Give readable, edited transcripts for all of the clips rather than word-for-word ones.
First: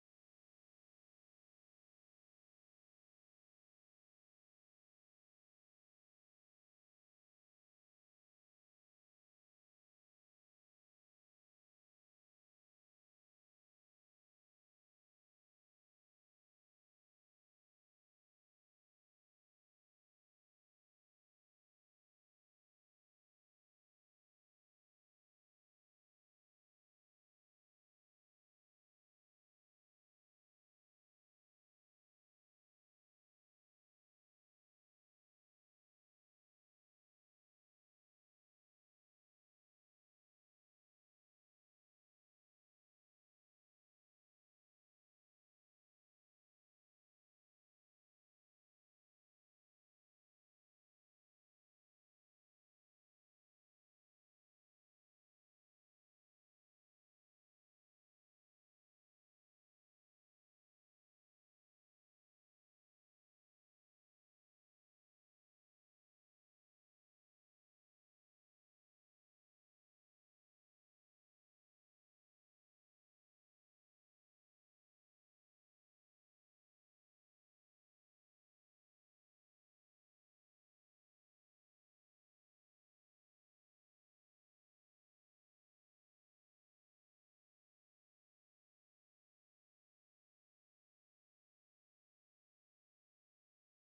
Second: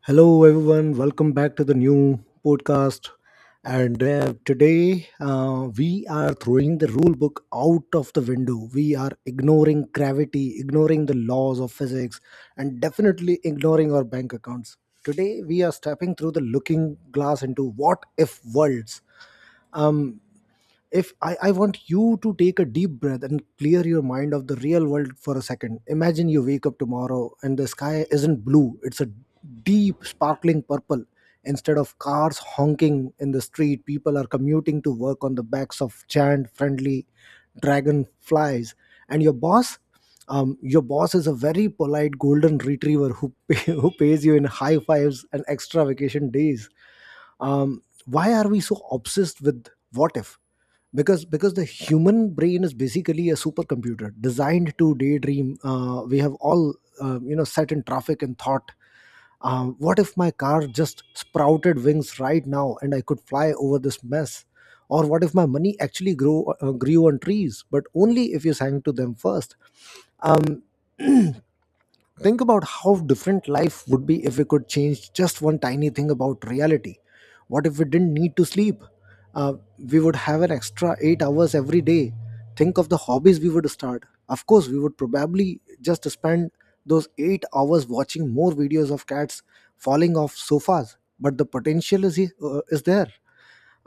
Hello, everyone. Welcome back to the new podcast. And Today we are throwing the rule book out of the window. We are ignoring gravity, ignoring the laws of physics, and definitely ignoring our bank accounts. Today we are stepping through the looking glass into what if worlds. Um, if I, I want you to take a deep breath and clear your mind of the real world for a second. Imagine you wake up tomorrow and the sky isn't blue, it's a deep sparkling purple. Instead of cars honking in the street, people are commuting to work on the backs of giant friendly dragonflies, and your boss is a very polite golden retriever who pays you in high fives and extra vacation days. Why are we so obsessed with what if? Because the human brain is basically a supercomputer designed to daydream. We have all you know, sat in traffic and thought, what if my car just sprouted wings right now and I could fly over this mess? Or what if my money actually grew grew on trees, but only if you sang to them first? um, Think about how different life would be if we could change just one tiny thing about reality. What if we didn't need to sleep? Uh, we would have an extra 8 hours every day. Think of the hobbies we would start. Of course, we would probably just spend those 8 hours watching more videos of cats falling off sofas, but the potential is there.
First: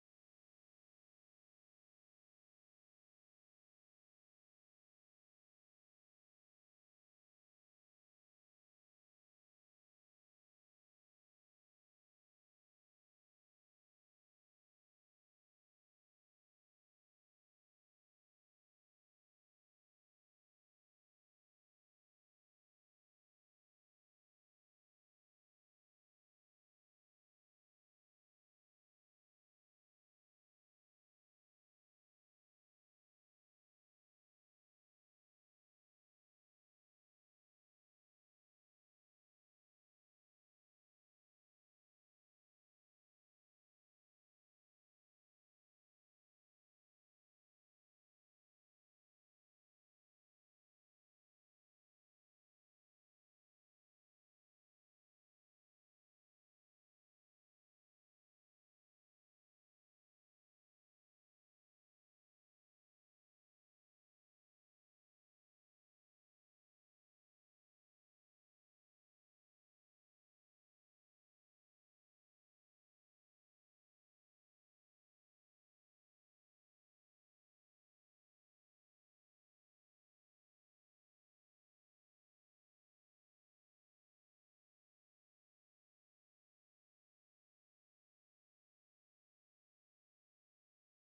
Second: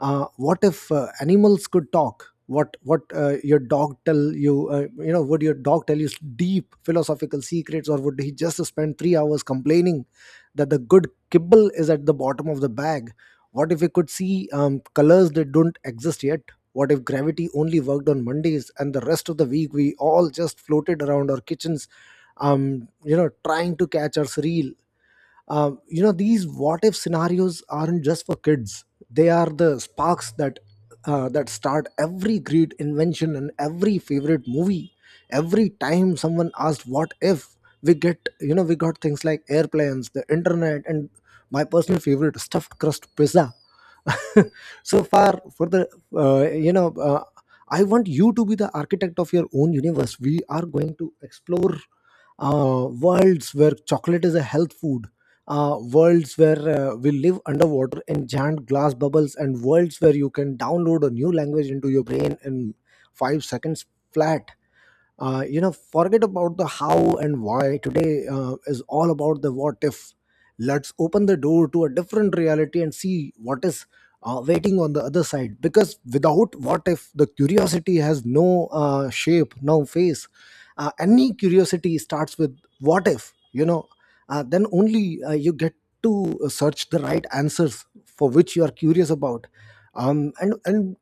What if animals could talk? What your dog tell you you know would your dog tell you deep philosophical secrets, or would he just spend 3 hours complaining that the good kibble is at the bottom of the bag? What if we could see colors that don't exist yet? What if gravity only worked on Mondays and the rest of the week we all just floated around our kitchens, trying to catch our surreal. These what if scenarios aren't just for kids. They are the sparks that that start every great invention and every favorite movie. Every time someone asked what if, we get you know we got things like airplanes, the internet, and my personal favorite, stuffed crust pizza. So far for the uh, you know uh, I want you to be the architect of your own universe. We are going to explore worlds where chocolate is a health food, worlds where we live underwater in giant glass bubbles, and worlds where you can download a new language into your brain in 5 seconds flat. Forget about the how and why. Today is all about the what if. Let's open the door to a different reality and see what is waiting on the other side, because without what if, the curiosity has no shape, no face. Any curiosity starts with what if, you know. Then only you get to search the right answers for which you are curious about. And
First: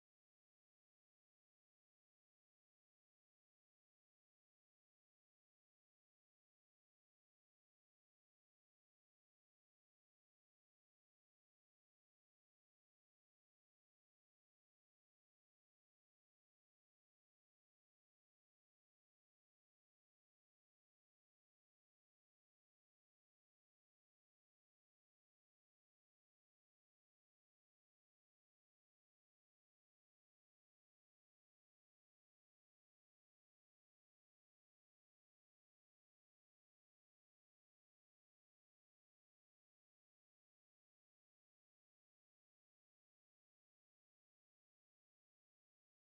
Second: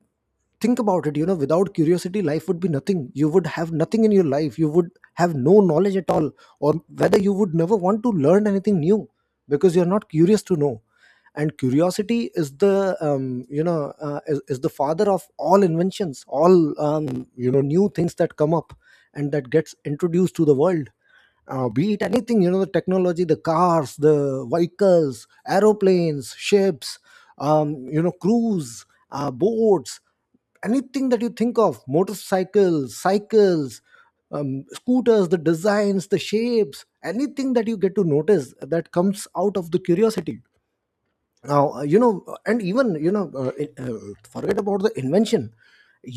think about it, you know, without curiosity life would be nothing. You would have nothing in your life, you would have no knowledge at all, or whether you would never want to learn anything new because you're not curious to know. And curiosity is the you know is the father of all inventions, all new things that come up and that gets introduced to the world. Be it anything, you know, the technology, the cars, the vehicles, aeroplanes, ships, cruise boats, anything that you think of: motorcycles, cycles, scooters, the designs, the shapes, anything that you get to notice that comes out of the curiosity. Now, you know and even you know it- forget about the invention.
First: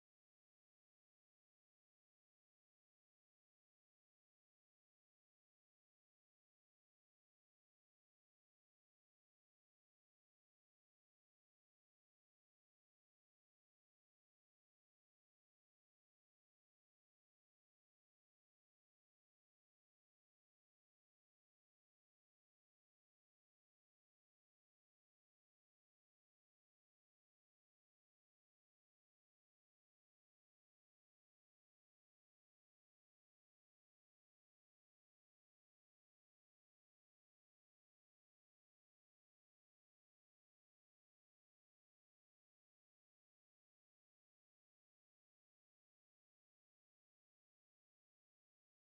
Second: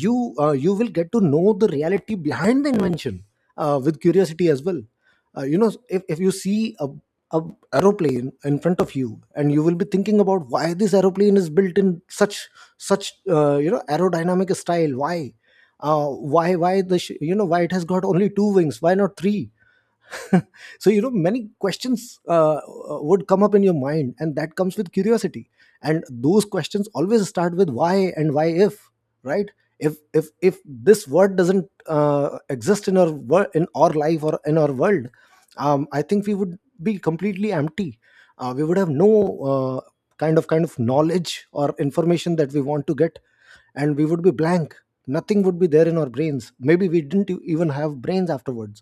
You will get to know the reality behind the invention with curiosity as well. If you see a aeroplane in front of you, and you will be thinking about why this aeroplane is built in such such aerodynamic style, why the sh- you know why it has got only two wings, why not three? So, you know, many questions would come up in your mind, and that comes with curiosity. And those questions always start with why and why if, right? If this word doesn't exist in our in our life or in our world, I think we would be completely empty. We would have no uh, kind of knowledge or information that we want to get, and we would be blank. Nothing would be there in our brains. Maybe we didn't even have brains afterwards.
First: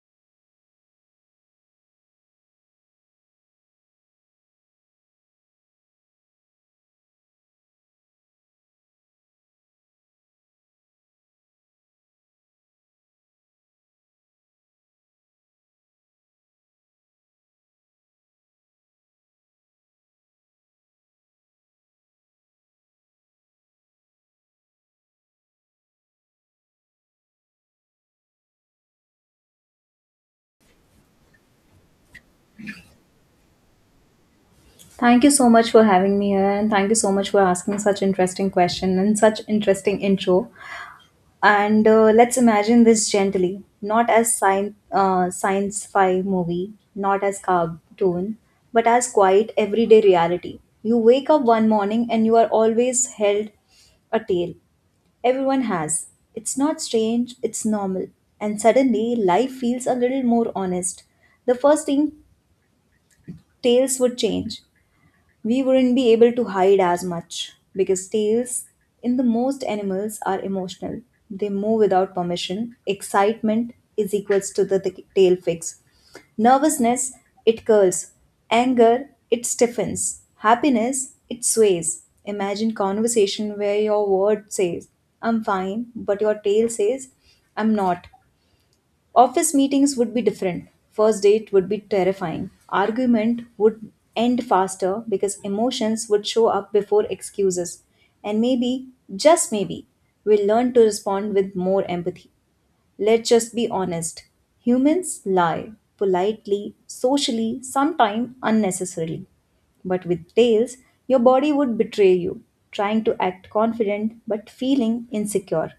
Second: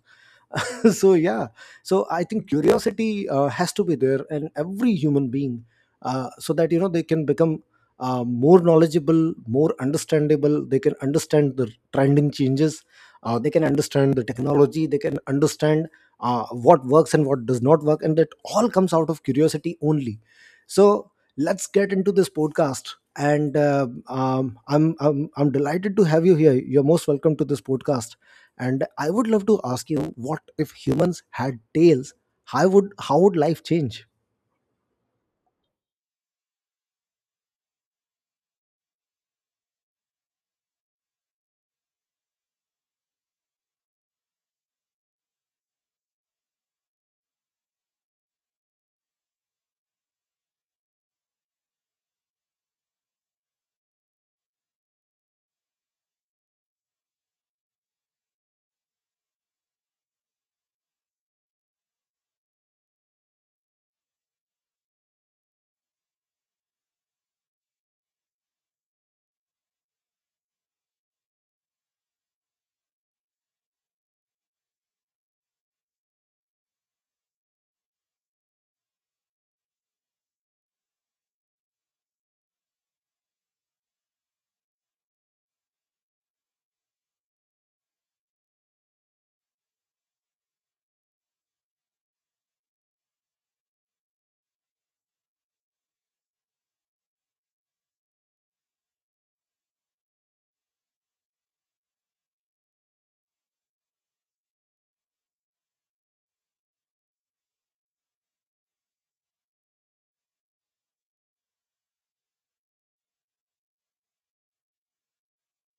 So yeah, so I think curiosity has to be there in every human being, so that, you know, they can become more knowledgeable, more understandable. They can understand the trending changes, they can understand the technology, they can understand what works and what does not work, and that all comes out of curiosity only. So let's get into this podcast, and I'm delighted to have you here. You're most welcome to this podcast, and I would love to ask you, what if humans had tails? How would life change? Thank you so much for having me here, and thank you so much for asking such interesting question and such interesting intro. And Let's imagine this gently, not as science science fi movie, not as cartoon, but as quiet everyday reality. You wake up one morning and you are always held a tale. Everyone has. It's not strange, it's normal. And suddenly, life feels a little more honest. The first thing, tales would change, we wouldn't be able to hide as much because tails in the most animals are emotional. They move without permission. Excitement is equals to the tail fix. Nervousness, it curls. Anger, it stiffens. Happiness, it sways. Imagine conversation where your word says, I'm fine, but your tail says, I'm not. Office meetings would be different. First date would be terrifying. Argument would end faster because emotions would show up before excuses. And maybe, just maybe, we'll learn to respond with more empathy. Let's just be honest. Humans lie politely, socially, sometimes unnecessarily. But with tails, your body would betray you, trying to act confident but feeling insecure.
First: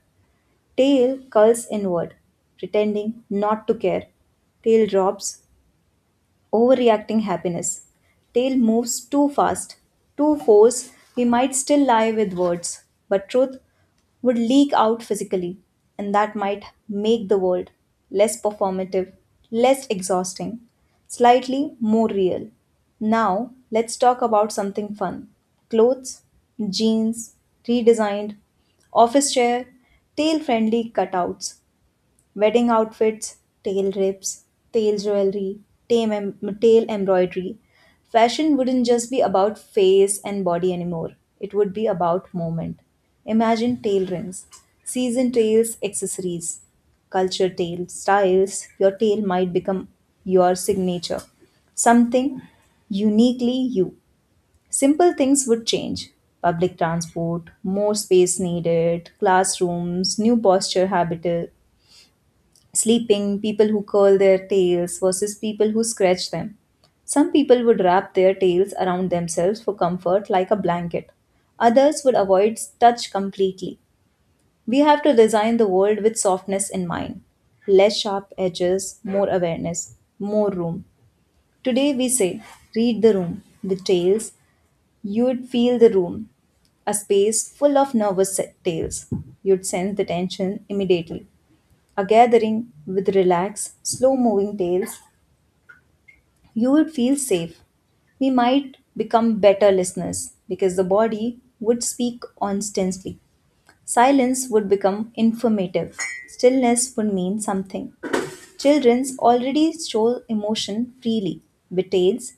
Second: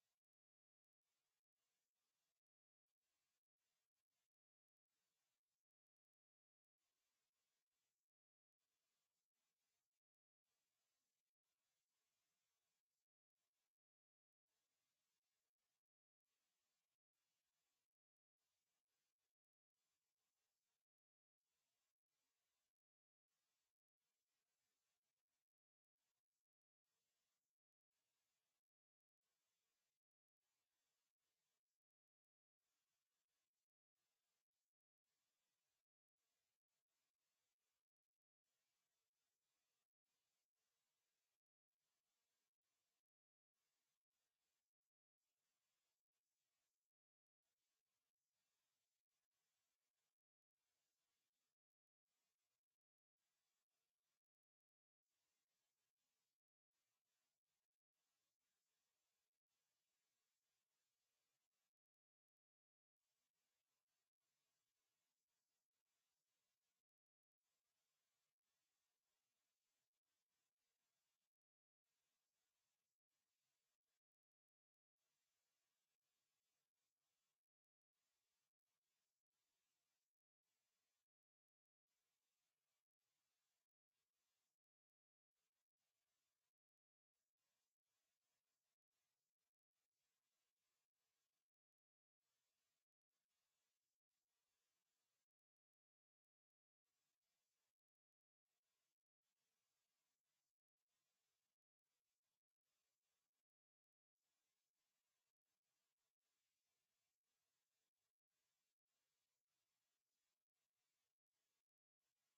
Tail curls inward, pretending not to care. Tail drops, overreacting happiness. Tale moves too fast, too force. We might still lie with words, but truth would leak out physically, and that might make the world less performative, less exhausting, slightly more real. Now, let's talk about something fun: clothes, jeans, redesigned, office chair, tail friendly cutouts. Wedding outfits, tail rips, tail jewelry, tail embroidery. Fashion wouldn't just be about face and body anymore. It would be about moment. Imagine tail rings, season tails, accessories, culture tail styles. Your tail might become your signature, something uniquely you. Simple things would change. Public transport, more space needed, classrooms, new posture habit, sleeping, people who curl their tails versus people who scratch them. Some people would wrap their tails around themselves for comfort like a blanket. Others would avoid touch completely. We have to design the world with softness in mind. Less sharp edges, more awareness, more room. Today we say, read the room. With tails, you'd feel the room, a space full of tales. You'd sense the tension immediately, a gathering with relaxed, slow moving tales, you would feel safe. We might become better listeners because the body would speak constantly. Silence would become informative. Stillness would mean something. Children's already show emotion freely. With tales,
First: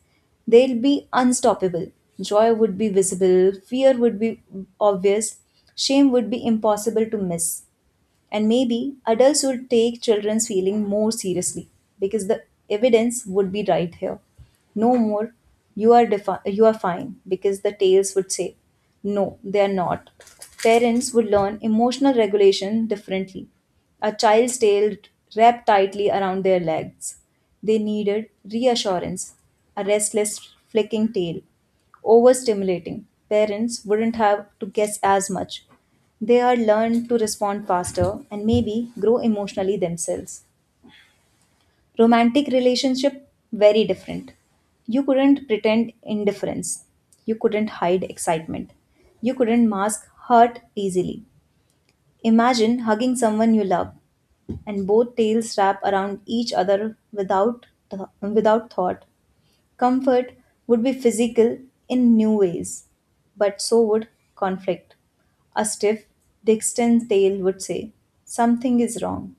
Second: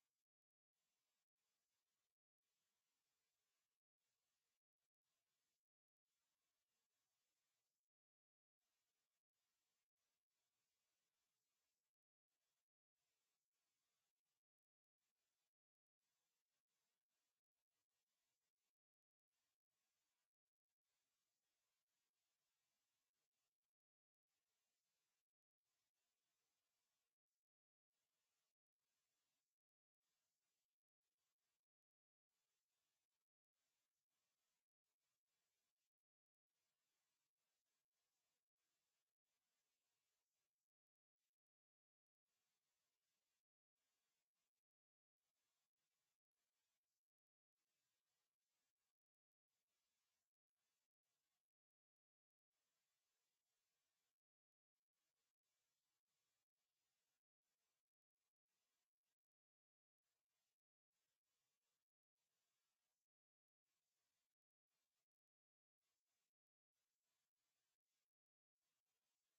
they'll be unstoppable. Joy would be visible, fear would be obvious, shame would be impossible to miss. And maybe adults would take children's feeling more seriously because the evidence would be right here. No more, you are fine, because the tales would say, no, they are not. Parents would learn emotional regulation differently. A child's tail wrapped tightly around their legs. They needed reassurance, a restless flicking tail overstimulating. Parents wouldn't have to guess as much. They are learn to respond faster and maybe grow emotionally themselves. Romantic relationship, very different. You couldn't pretend indifference. You couldn't hide excitement. You couldn't mask hurt easily. Imagine hugging someone you love and both tails wrap around each other without thought. Comfort would be physical in new ways, but so would conflict. A stiff, distant tail would say, something is wrong.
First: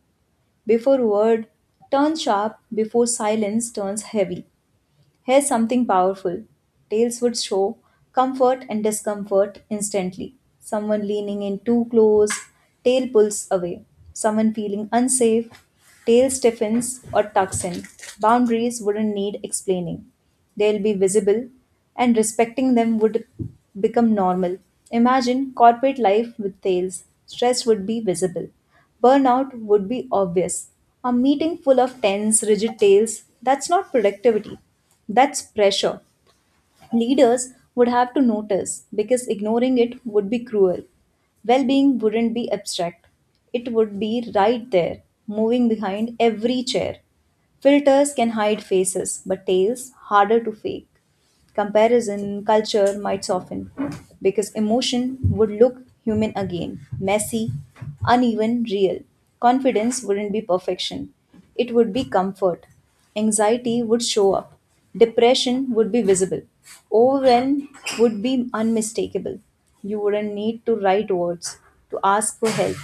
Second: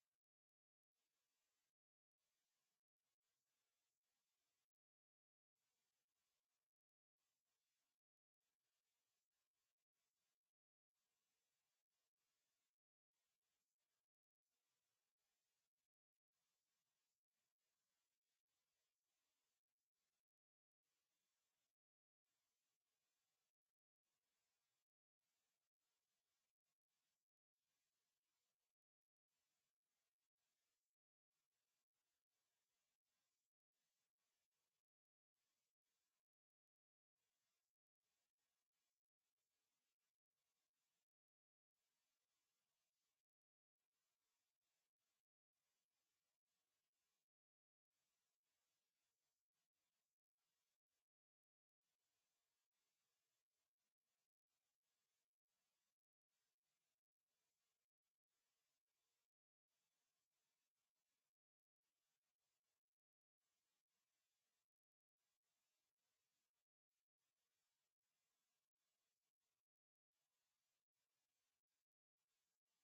Before word turns sharp, before silence turns heavy. Here's something powerful: tales would show comfort and discomfort instantly. Someone leaning in too close, tail pulls away. Someone feeling unsafe, tail stiffens or tucks in. Boundaries wouldn't need explaining. They'll be visible, and respecting them would become normal. Imagine corporate life with tails. Stress would be visible. Burnout would be obvious. A meeting full of tense, rigid tails, that's not productivity. That's pressure. Leaders would have to notice because ignoring it would be cruel. Well being wouldn't be abstract, it would be right there, moving behind every chair. Filters can hide faces, but tails harder to fake. Comparison, culture might soften because emotion would look human again, messy, uneven, real. Confidence wouldn't be perfection, it would be comfort. Anxiety would show up, depression would be visible, overwhelm would be unmistakable. You wouldn't need to write words to ask for help.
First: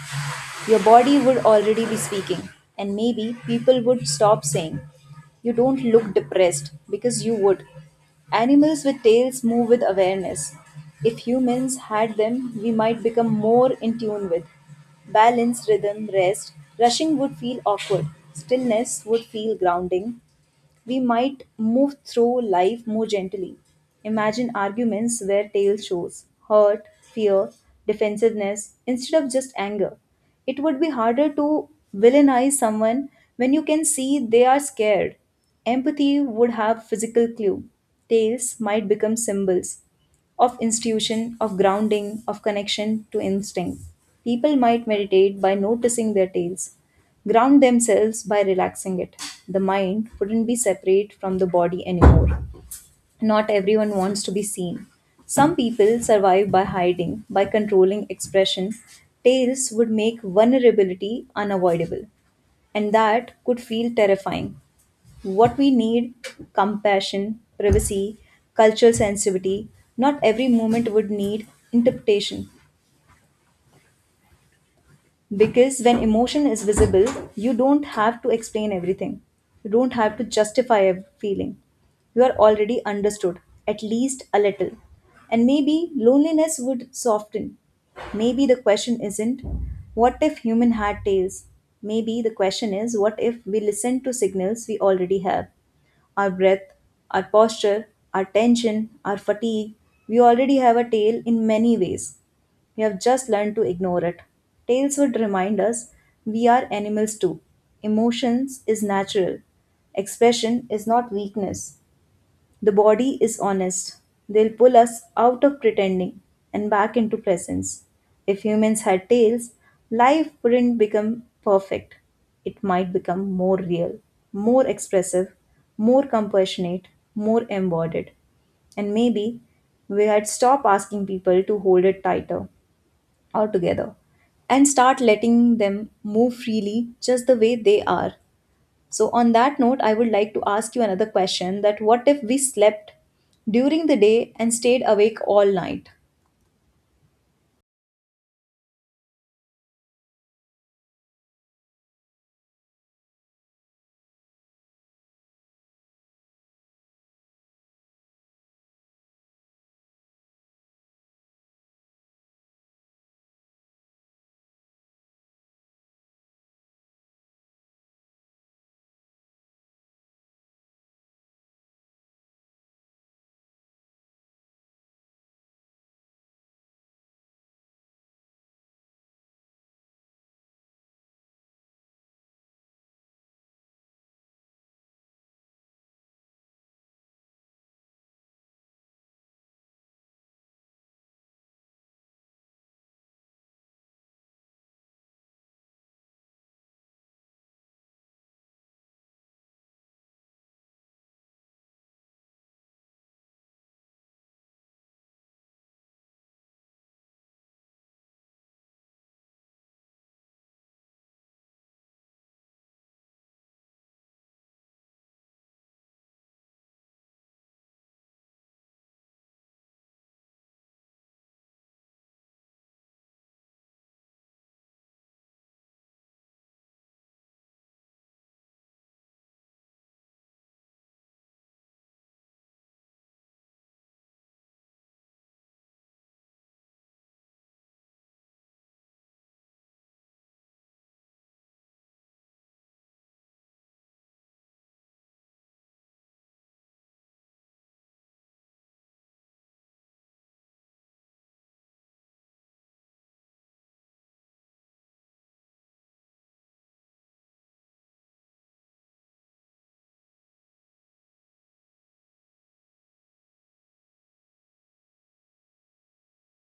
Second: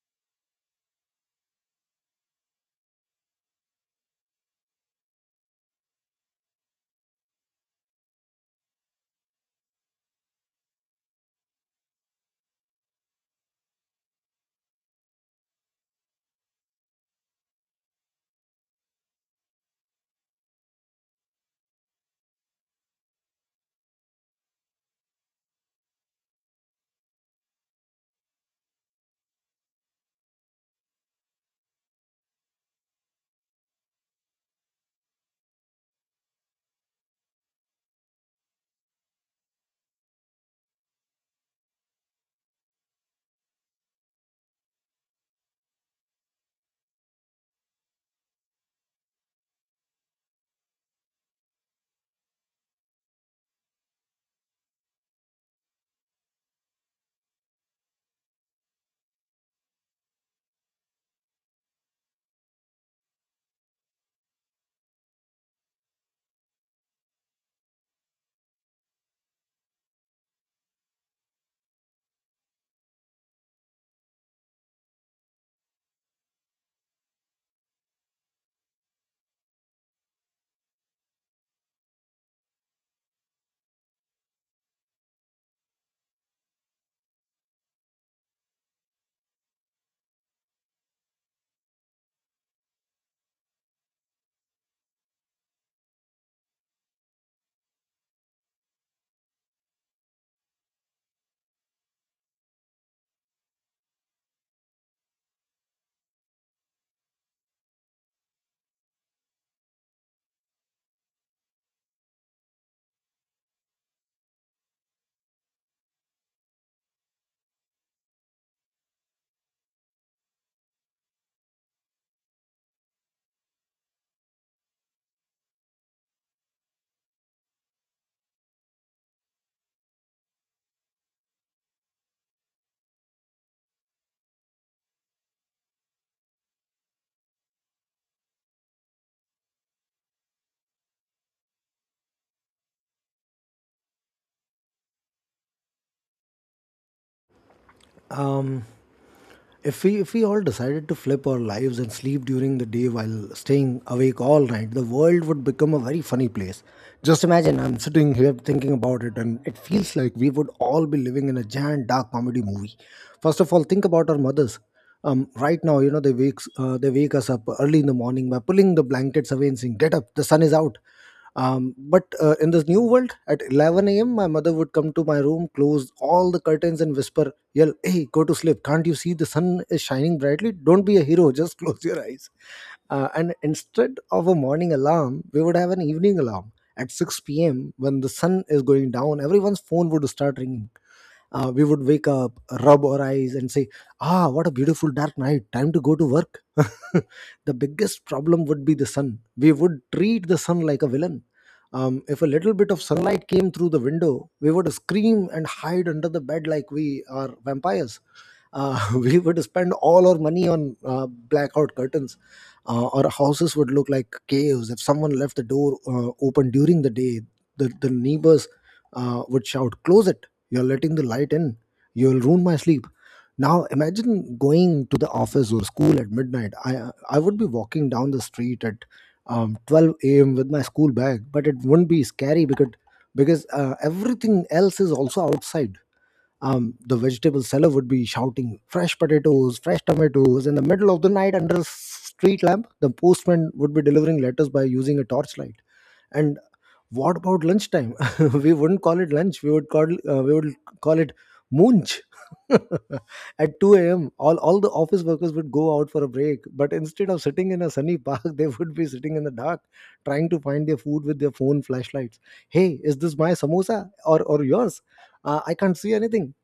Your body would already be speaking, and maybe people would stop saying you don't look depressed because you would. Animals with tails move with awareness. If humans had them, we might become more in tune with balance, rhythm, rest. Rushing would feel awkward. Stillness would feel grounding, we might move through life more gently. Imagine arguments where tail shows hurt, fear, defensiveness instead of just anger. It would be harder to villainize someone when you can see they are scared. Empathy would have physical clue. Tails might become symbols of institution, of grounding, of connection to instinct. People might meditate by noticing their tails, ground themselves by relaxing it. The mind wouldn't be separate from the body anymore. Not everyone wants to be seen. Some people survive by hiding, by controlling expression. Tails would make vulnerability unavoidable, and that could feel terrifying. What we need: compassion, privacy, cultural sensitivity. Not every moment would need interpretation, because when emotion is visible, you don't have to explain everything, you don't have to justify a feeling, you are already understood, at least a little, and maybe loneliness would soften. Maybe the question isn't what if human had tails. Maybe the question is what if we listen to signals we already have: our breath, our posture, our tension, our fatigue. We already have a tail in many ways. We have just learned to ignore it. Tales would remind us we are animals too. Emotions is natural. Expression is not weakness. The body is honest. They'll pull us out of pretending and back into presence. If humans had tails, life wouldn't become perfect. It might become more real, more expressive, more compassionate, more embodied. And maybe we had stopped asking people to hold it tighter altogether and start letting them move freely just the way they are. So, on that note, I would like to ask you another question: that what if we slept during the day and stayed awake all night? um If we all decided to flip our lives and sleep during the day while staying awake all night, the world would become a very funny place. Just imagine, I'm sitting here thinking about it, and it feels like we would all be living in a giant dark comedy movie. First of all, think about our mothers. Right now, you know, they wake us up early in the morning by pulling the blankets away and saying, "Get up, the sun is out." But in this new world, at 11 a.m., my mother would come to my room, close all the curtains, and whisper, "Yell, hey, go to sleep. Can't you see the sun is shining brightly? Don't be a hero, just close your eyes." And instead of a morning alarm, we would have an evening alarm. At 6 p.m., when the sun is going down, everyone's phone would start ringing. We would wake up, rub our eyes, and say, "Ah, what a beautiful dark night. Time to go to work." The biggest problem would be the sun. We would treat the sun like a villain. If a little bit of sunlight came through the window, we would scream and hide under the bed like we are vampires. We would spend all our money on blackout curtains. Our houses would look like caves. If someone left the door open during the day, the neighbors would shout, "Close it, you're letting the light in. You'll ruin my sleep." Now imagine going to the office or school at midnight. I would be walking down the street at 12 a.m. with my school bag, but it wouldn't be scary because everything else is also outside. The vegetable seller would be shouting, "Fresh potatoes, fresh tomatoes," in the middle of the night under a street lamp. The postman would be delivering letters by using a torchlight, and what about lunchtime? We wouldn't call it lunch. We would call it munch. At 2 a.m., all the office workers would go out for a break. But instead of sitting in a sunny park, they would be sitting in the dark, trying to find their food with their phone flashlights. "Hey, is this my samosa or yours? I can't see anything."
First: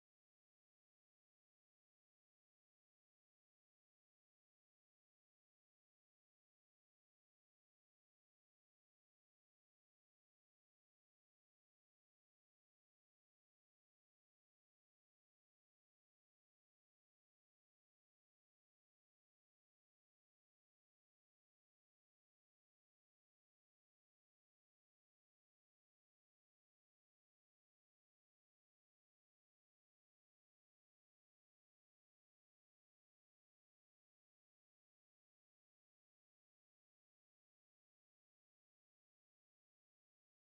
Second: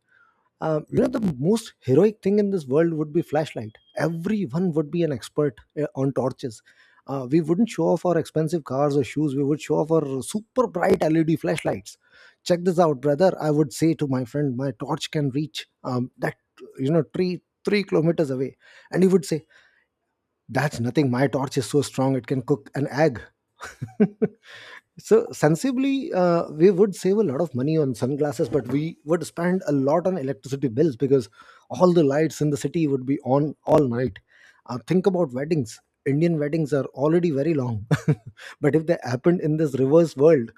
The most heroic thing in this world would be flashlight. Everyone would be an expert on torches. We wouldn't show off our expensive cars or shoes, we would show off our super bright LED flashlights. "Check this out, brother," I would say to my friend, "my torch can reach that you know tree 3 kilometers away." And he would say, "That's nothing, my torch is so strong it can cook an egg." So sensibly, we would save a lot of money on sunglasses, but we would spend a lot on electricity bills because all the lights in the city would be on all night. Think about weddings. Indian weddings are already very long, but if they happened in this reverse world,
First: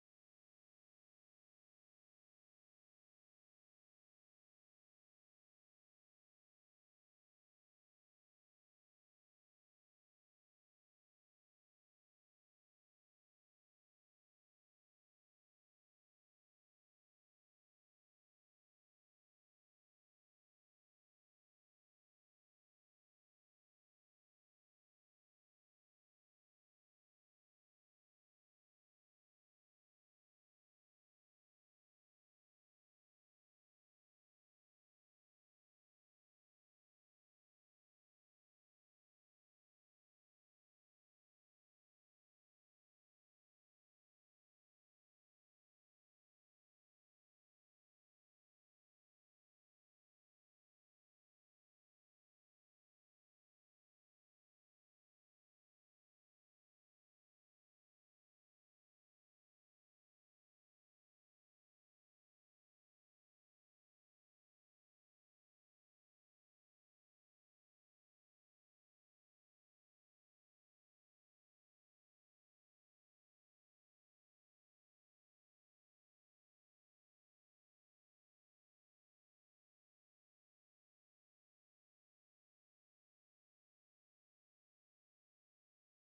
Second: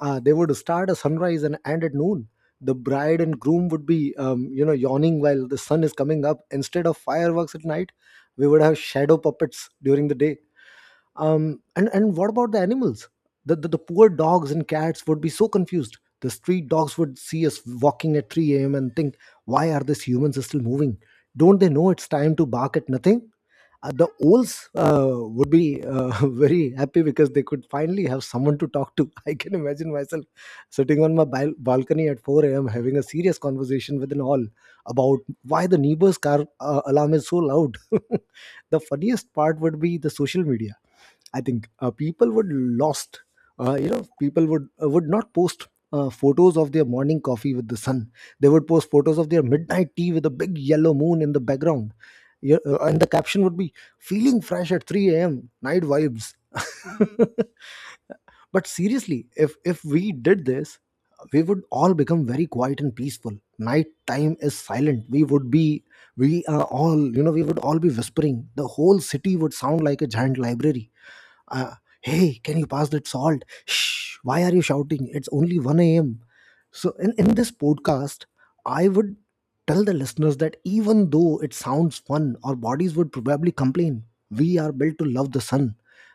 they would start at sunrise and end at noon. The bride and groom would be, yawning while the sun is coming up. Instead of fireworks at night, we would have shadow puppets during the day. And what about the animals? The poor dogs and cats would be so confused. The street dogs would see us walking at 3 a.m and think, why are these humans still moving? Don't they know it's time to bark at nothing? The owls would be very happy because they could finally have someone to talk to. I can imagine myself sitting on my balcony at 4 a.m having a serious conversation with an owl about why the neighbor's car alarm is so loud. The funniest part would be the social media. I think people would lost. People would would not post photos of their morning coffee with the sun. They would post photos of their midnight tea with a big yellow moon in the background. Yeah, and the caption would be "Feeling fresh at 3 a.m. Night vibes." But seriously, if we did this, we would all become very quiet and peaceful. Night time is silent. We would be we are all you know We would all be whispering. The whole city would sound like a giant library. uh, Hey, can you pass that salt? Shh, why are you shouting? It's only 1 a.m. So in this podcast, I would tell the listeners that even though it sounds fun, our bodies would probably complain. We are built to love the sun,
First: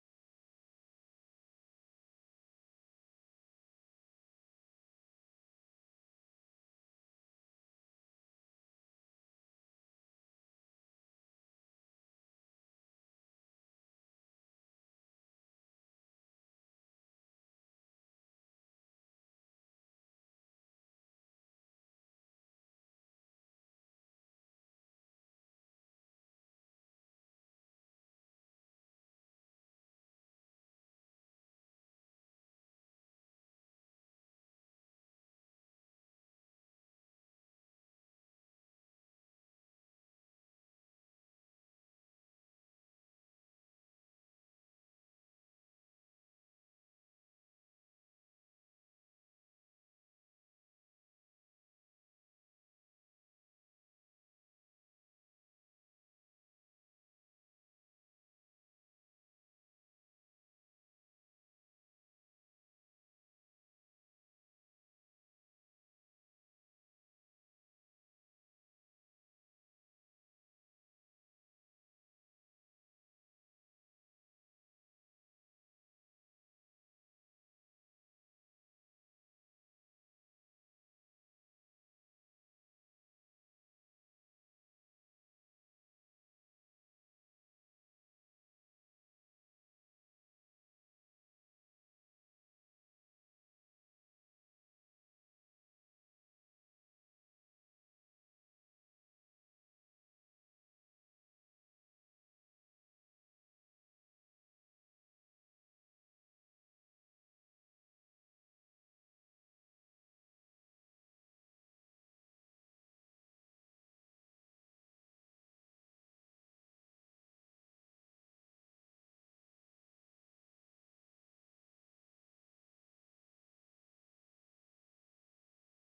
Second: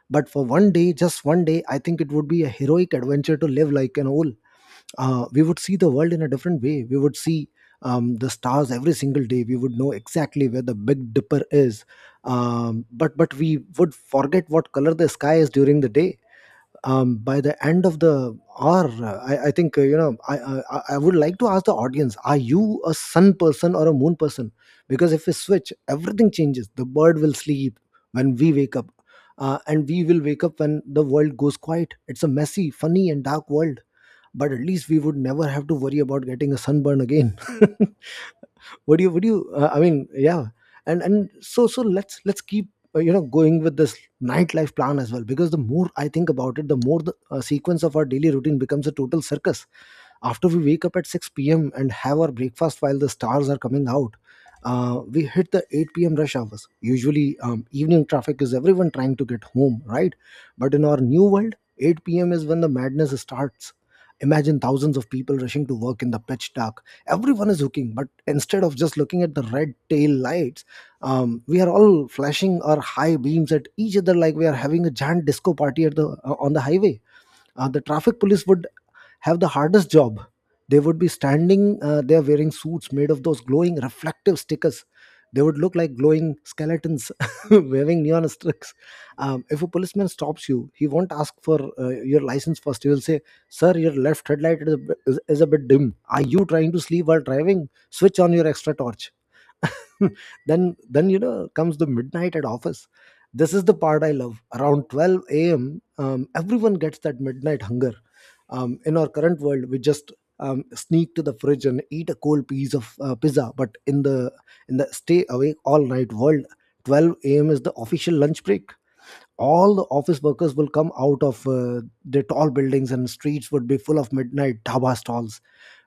but for one day, just one day, I think it would be a heroic adventure to live like an owl. We would see the world in a different way. We would see the stars every single day. We would know exactly where the Big Dipper is, but we would forget what color the sky is during the day. By the end of the hour, I think I would like to ask the audience: are you a sun person or a moon person? Because if we switch, everything changes. The bird will sleep when we wake up. And we will wake up when the world goes quiet. It's a messy, funny, and dark world, but at least we would never have to worry about getting a sunburn again. What do you would you, I mean, yeah. And so let's keep going with this nightlife plan as well, because the more I think about it, the more the sequence of our daily routine becomes a total circus. After we wake up at 6 p.m. and have our breakfast while the stars are coming out, we hit the 8 p.m. rush hours. Usually, evening traffic is everyone trying to get home, right? But in our new world, 8 p.m. is when the madness starts. Imagine thousands of people rushing to work in the pitch dark. Everyone is hooking, but instead of just looking at the red tail lights, we are all flashing our high beams at each other like we are having a giant disco party at the on the highway. The traffic police would have the hardest job. They would be standing they are wearing suits made of those glowing reflective stickers. They would look like glowing skeletons waving neon sticks. If a policeman stops you, he won't ask for your license first. He will say, sir, your left headlight is a bit dim. Are you trying to sleep while driving? Switch on your extra torch. Then comes the midnight at office. This is the part I love. Around 12 a.m, everyone gets that midnight hunger. In our current world, we just sneak to the fridge and eat a cold piece of pizza. But in the stay awake all night world, 12 a.m is the official lunch break. All the office workers will come out of their tall buildings, and streets would be full of midnight dhaba stalls.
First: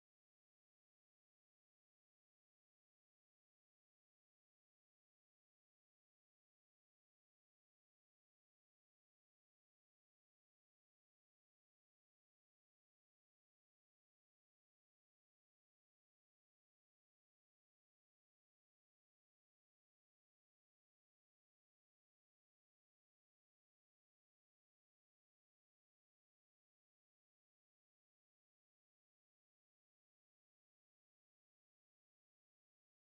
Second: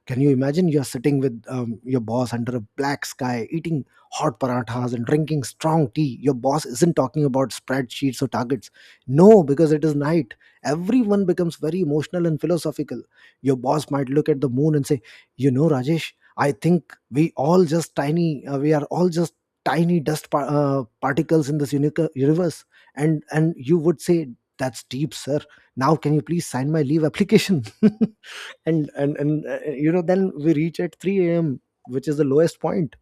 Can you imagine you're sitting with your boss under a black sky, eating hot parathas and drinking strong tea? Your boss isn't talking about spreadsheets or targets. No, because it is night. Everyone becomes very emotional and philosophical. Your boss might look at the moon and say, you know, Rajesh, I think we all just tiny, we are all just tiny dust particles in this universe. And you would say, that's deep, sir. Now, can you please sign my leave application? And then we reach at 3 a.m, which is the lowest point.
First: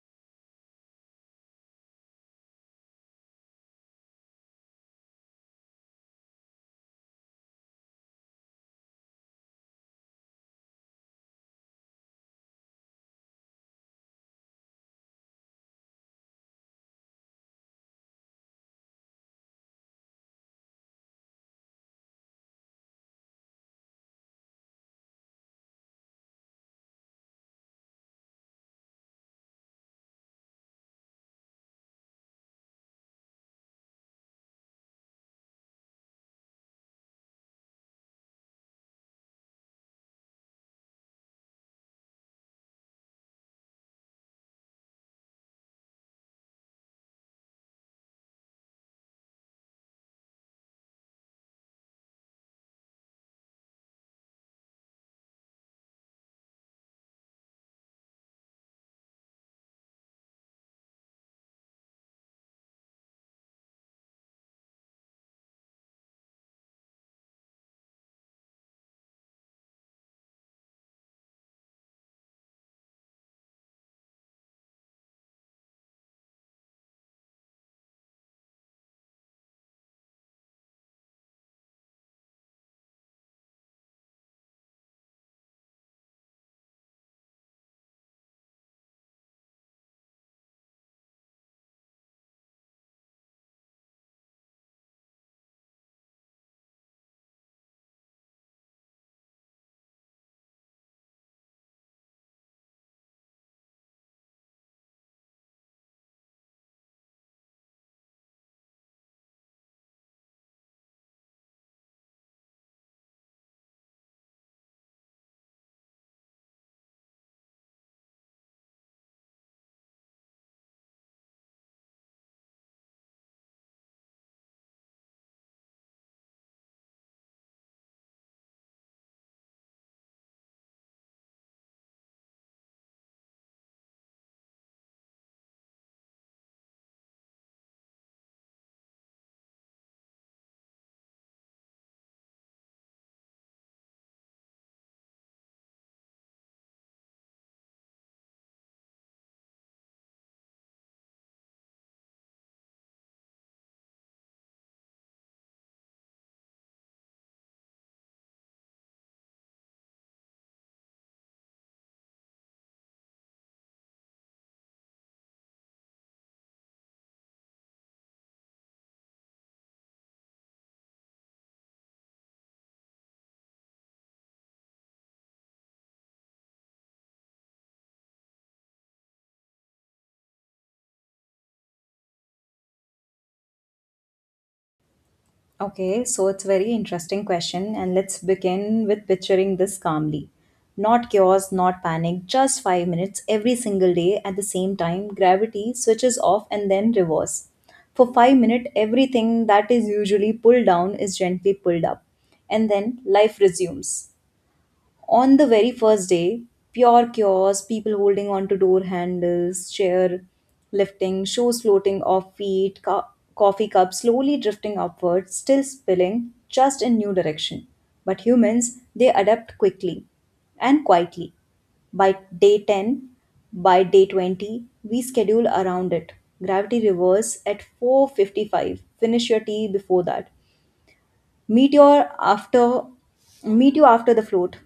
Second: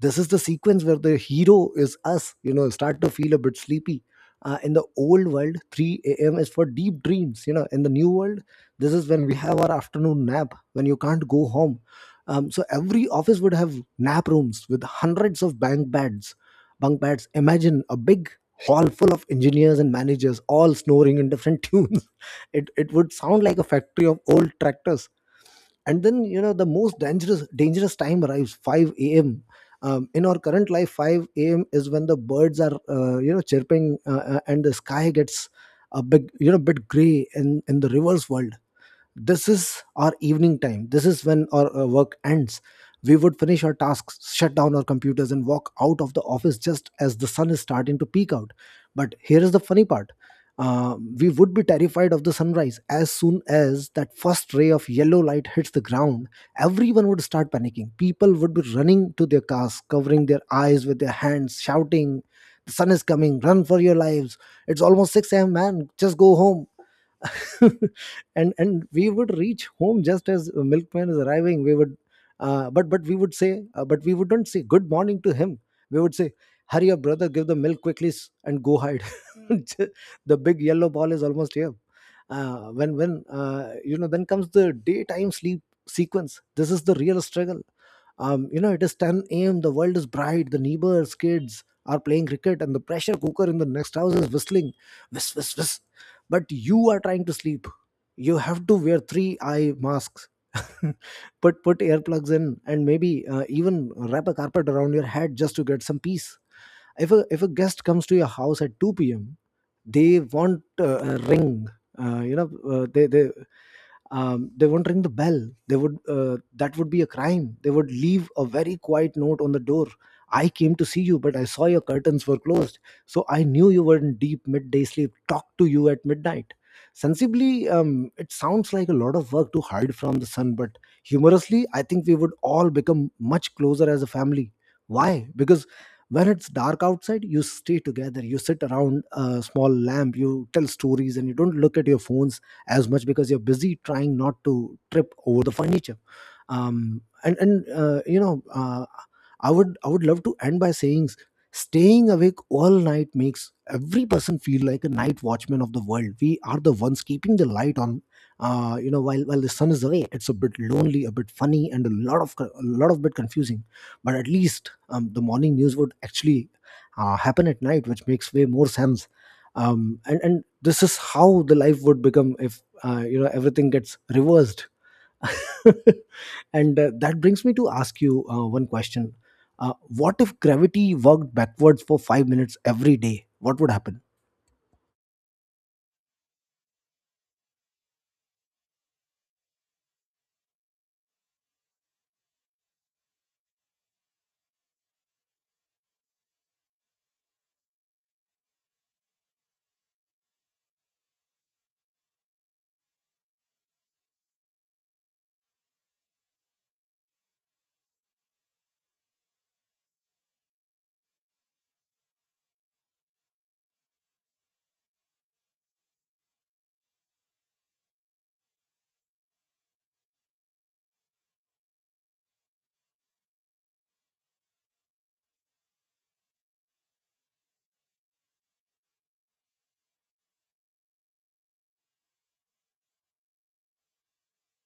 This is the sequence where the hero is us, start to feel a bit sleepy. In the old world, 3 a.m is for deep dreams. You know, in the new world, this is when we have our afternoon nap when you can't go home. So every office would have nap rooms with hundreds of bunk beds. Bunk beds, imagine a big hall full of engineers and managers all snoring in different tunes. It would sound like a factory of old tractors. And then, you know, the most dangerous time arrives, 5 a.m. In our current life, 5 a.m is when the birds are chirping, and the sky gets a big, you know, bit gray. In the reverse world, this is our evening time. This is when our work ends. We would finish our tasks, shut down our computers, and walk out of the office just as the sun is starting to peek out. But here is the funny part. We would be terrified of the sunrise. As soon as that first ray of yellow light hits the ground, everyone would start panicking. People would be running to their cars, covering their eyes with their hands, shouting, the sun is coming, run for your lives! It's almost 6 a.m, man, just go home. And we would reach home just as a milkman is arriving. We would but we would say but we wouldn't say good morning to him. We would say, hurry up, brother, give the milk quickly, and go hide. The big yellow ball is almost here. When you know Then comes the daytime sleep sequence. This is the real struggle. You know, it is 10 a.m., the world is bright, the neighbors' kids are playing cricket, and the pressure cooker in the next house is whistling. Whist, whist, whist. But you are trying to sleep. You have to wear three eye masks. Put earplugs in, and maybe even wrap a carpet around your head just to get some peace. If a guest comes to your house at 2 p.m, they want a ring you know they won't ring the bell. They would That would be a crime. They would leave a very quiet note on the door: I came to see you, but I saw your curtains were closed, so I knew you were in deep midday sleep. Talk to you at midnight. Sensibly, it sounds like a lot of work to hide from the sun, but humorously, I think we would all become much closer as a family. Why? Because when it's dark outside, you stay together, you sit around a small lamp, you tell stories, and you don't look at your phones as much because you're busy trying not to trip over the furniture. And you know I would, love to end by saying, staying awake all night makes every person feel like a night watchman of the world. We are the ones keeping the light on while the sun is away. It's a bit lonely, a bit funny, and a lot of a lot of bit confusing. But at least, the morning news would actually happen at night, which makes way more sense. And this is how the life would become if everything gets reversed. And that brings me to ask you one question. What if gravity worked backwards for 5 minutes every day? What would happen? Okay, so it's very interesting question, and let's begin with picturing this calmly. Not chaos, not panic, just 5 minutes every single day at the same time. Gravity switches off and then reverse. For 5 minutes, everything that is usually pulled down is gently pulled up, and then life resumes. On the very first day, pure chaos, people holding on to door handles, chair lifting, shoes floating off feet, coffee cups slowly drifting upwards, still spilling, just in new direction. But humans, they adapt quickly and quietly. By day 10, by day 20, we schedule around it. Gravity reverse at 4:55. Finish your tea before that. Meet your after Meet you after the float.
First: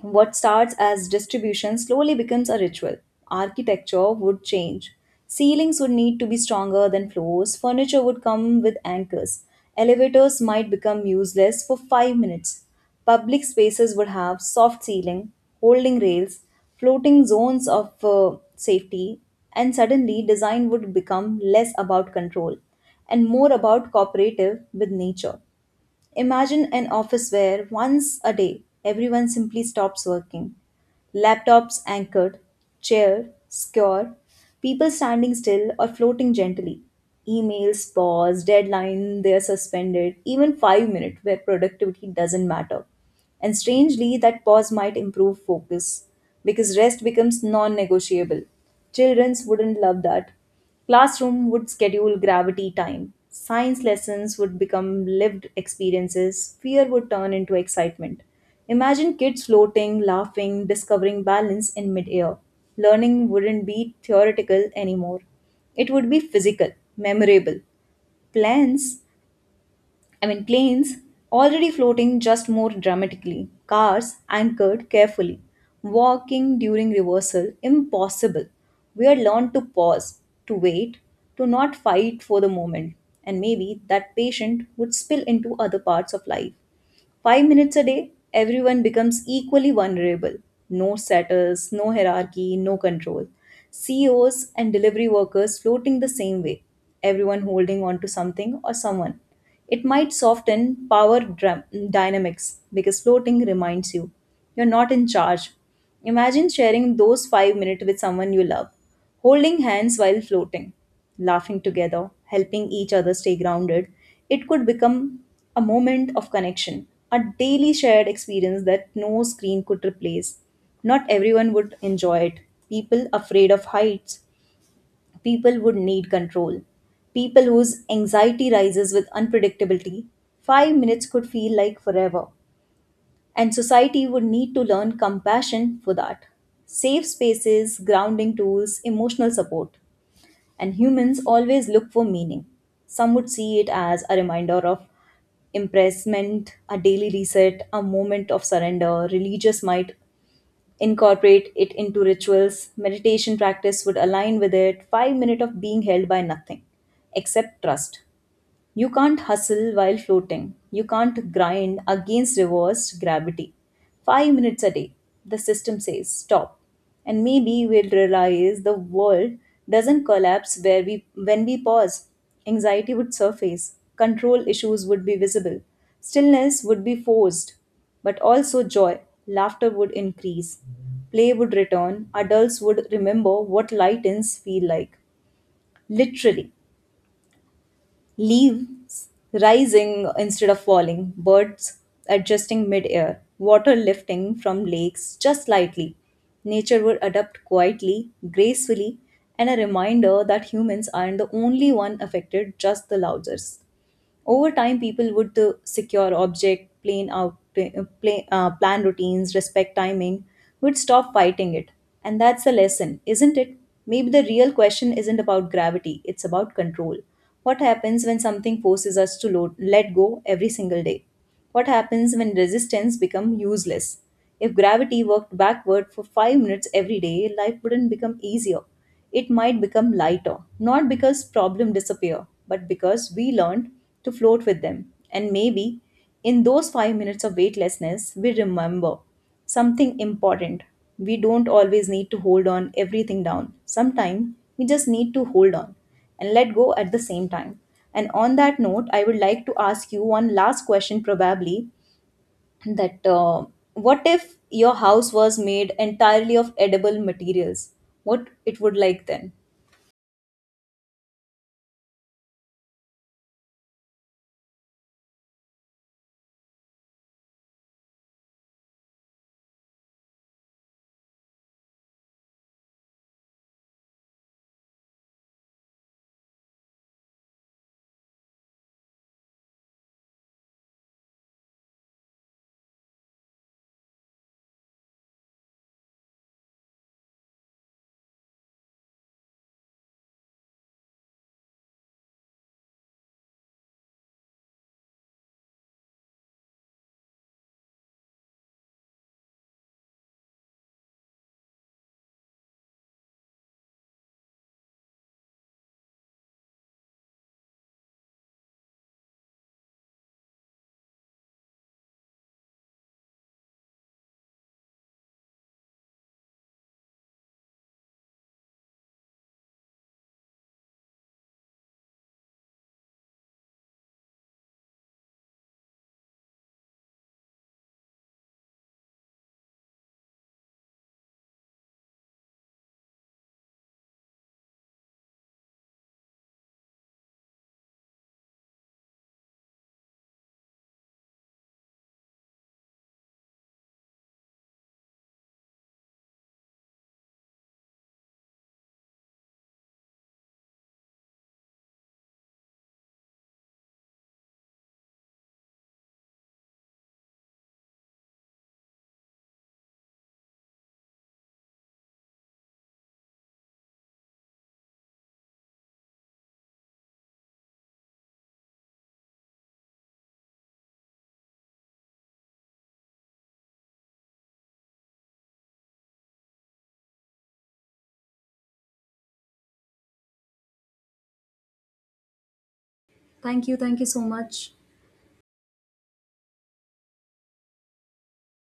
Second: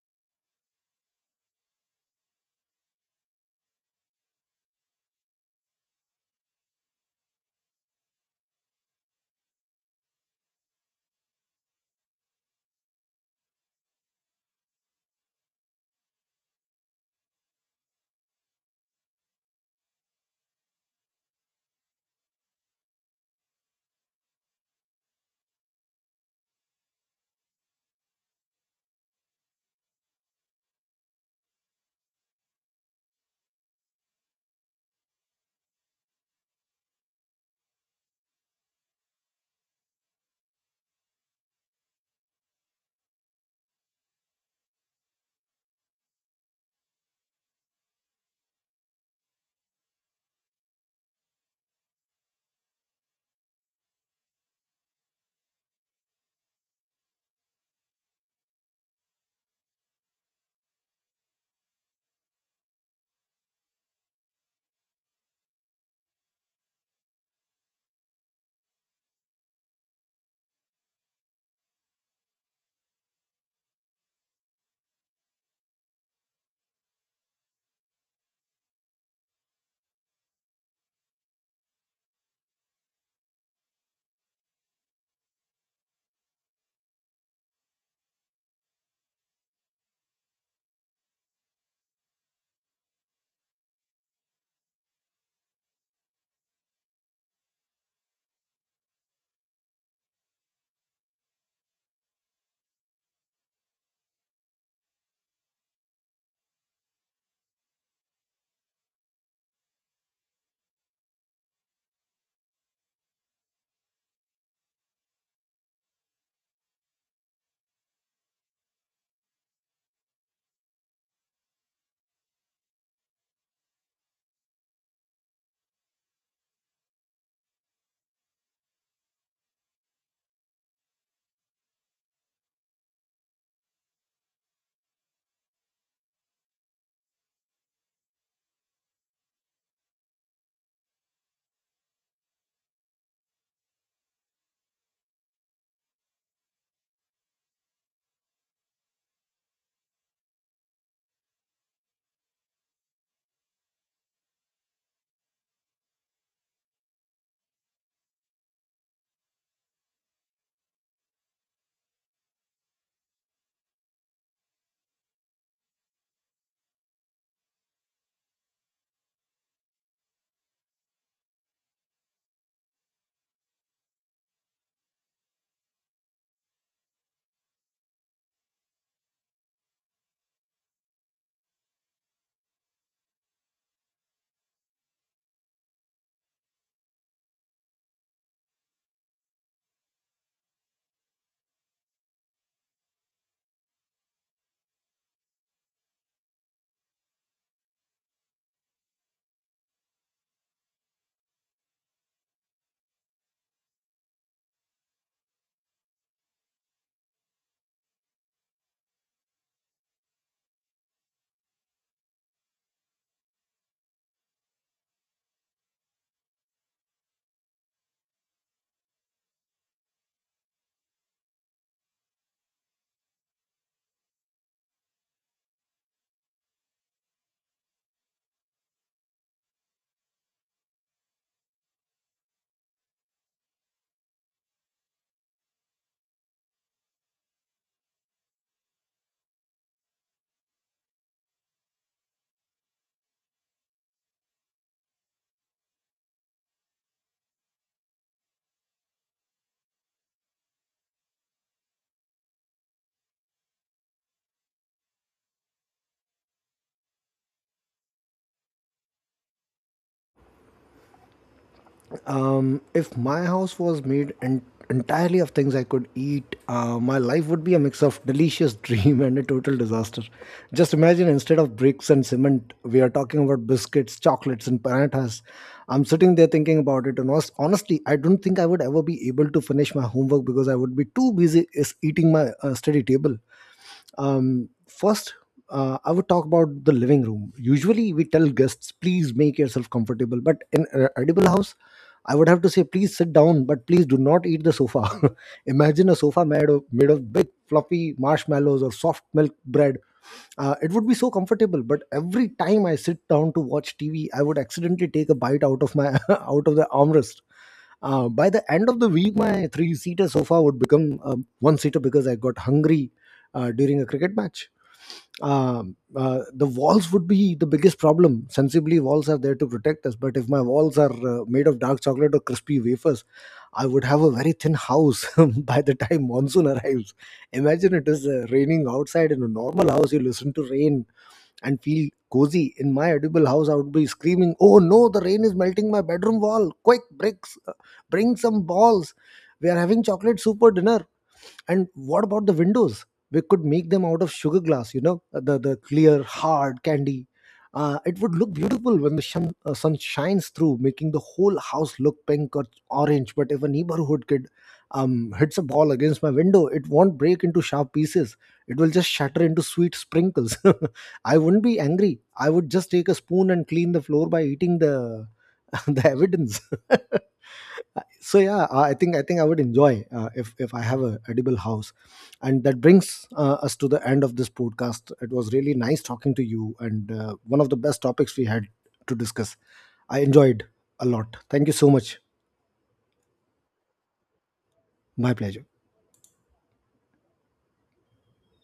What starts as distribution slowly becomes a ritual. Architecture would change. Ceilings would need to be stronger than floors. Furniture would come with anchors. Elevators might become useless for 5 minutes. Public spaces would have soft ceiling, holding rails, floating zones of safety, and suddenly design would become less about control and more about cooperative with nature. Imagine an office where once a day everyone simply stops working. Laptops anchored, chair secure, people standing still or floating gently. Emails pause, deadline they are suspended, even 5 minutes where productivity doesn't matter. And strangely, that pause might improve focus because rest becomes non negotiable. Children wouldn't love that. Classroom would schedule gravity time. Science lessons would become lived experiences. Fear would turn into excitement. Imagine kids floating, laughing, discovering balance in midair. Learning wouldn't be theoretical anymore. It would be physical, memorable. Plans Planes already floating just more dramatically, cars anchored carefully, walking during reversal impossible. We are learned to pause, to wait, to not fight for the moment, and maybe that patient would spill into other parts of life. 5 minutes a day, everyone becomes equally vulnerable. No status, no hierarchy, no control. CEOs and delivery workers floating the same way, everyone holding on to something or someone. It might soften power dynamics because floating reminds you you're not in charge. Imagine sharing those 5 minutes with someone you love. Holding hands while floating, laughing together, helping each other stay grounded, it could become a moment of connection, a daily shared experience that no screen could replace. Not everyone would enjoy it. People afraid of heights, people would need control. People whose anxiety rises with unpredictability, 5 minutes could feel like forever. And society would need to learn compassion for that. Safe spaces, grounding tools, emotional support. And humans always look for meaning. Some would see it as a reminder of impressment, a daily reset, a moment of surrender. Religious might incorporate it into rituals. Meditation practice would align with it. 5 minutes of being held by nothing except trust. You can't hustle while floating. You can't grind against reverse gravity. 5 minutes a day, the system says stop. And maybe we'll realize the world doesn't collapse where we when we pause. Anxiety would surface. Control issues would be visible. Stillness would be forced. But also joy. Laughter would increase. Play would return. Adults would remember what lightens feel like. Literally. Leaves rising instead of falling, birds adjusting mid-air, water lifting from lakes just slightly. Nature would adapt quietly, gracefully, and a reminder that humans aren't the only one affected, just the loudest. Over time, people would secure object, plan out, play, plan routines, respect timing, would stop fighting it. And that's the lesson, isn't it? Maybe the real question isn't about gravity, it's about control. What happens when something forces us to let go every single day? What happens when resistance becomes useless? If gravity worked backward for 5 minutes every day, life wouldn't become easier. It might become lighter, not because problems disappear, but because we learned to float with them. And maybe in those 5 minutes of weightlessness, we remember something important. We don't always need to hold on everything down. Sometimes we just need to hold on and let go at the same time. And on that note, I would like to ask you one last question, probably, that what if your house was made entirely of edible materials? What it would like then? If my house was made entirely of things I could eat, my life would be a mix of delicious dream and a total disaster. Just imagine, instead of bricks and cement, we are talking about biscuits, chocolates, and paratha's. I'm sitting there thinking about it, and honestly, I don't think I would ever be able to finish my homework because I would be too busy eating my study table. First, I would talk about the living room. Usually, we tell guests, please make yourself comfortable. But in an edible house, I would have to say, please sit down, but please do not eat the sofa. Imagine a sofa made of big, fluffy marshmallows or soft milk bread. It would be so comfortable, but every time I sit down to watch TV, I would accidentally take a bite out of my out of the armrest. By the end of the week, my three-seater sofa would become a one-seater because I got hungry during a cricket match. The walls would be the biggest problem. Sensibly, walls are there to protect us, but if my walls are made of dark chocolate or crispy wafers, I would have a very thin house by the time monsoon arrives. Imagine it is raining outside. In a normal house, you listen to rain and feel cozy. In my edible house, I would be screaming, oh no, the rain is melting my bedroom wall! Quick, bricks, bring some balls. We are having chocolate soup for dinner. And what about the windows? We could make them out of sugar glass, you know, the clear hard candy. It would look beautiful when the sun shines through, making the whole house look pink or orange. But if a neighborhood kid hits a ball against my window, it won't break into sharp pieces. It will just shatter into sweet sprinkles. I wouldn't be angry. I would just take a spoon and clean the floor by eating the the evidence. So yeah, I think I would enjoy if I have a edible house. And that brings us to the end of this podcast. It was really nice talking to you, and one of the best topics we had to discuss. I enjoyed a lot. Thank you so much. Thank you. Thank you so much. My pleasure.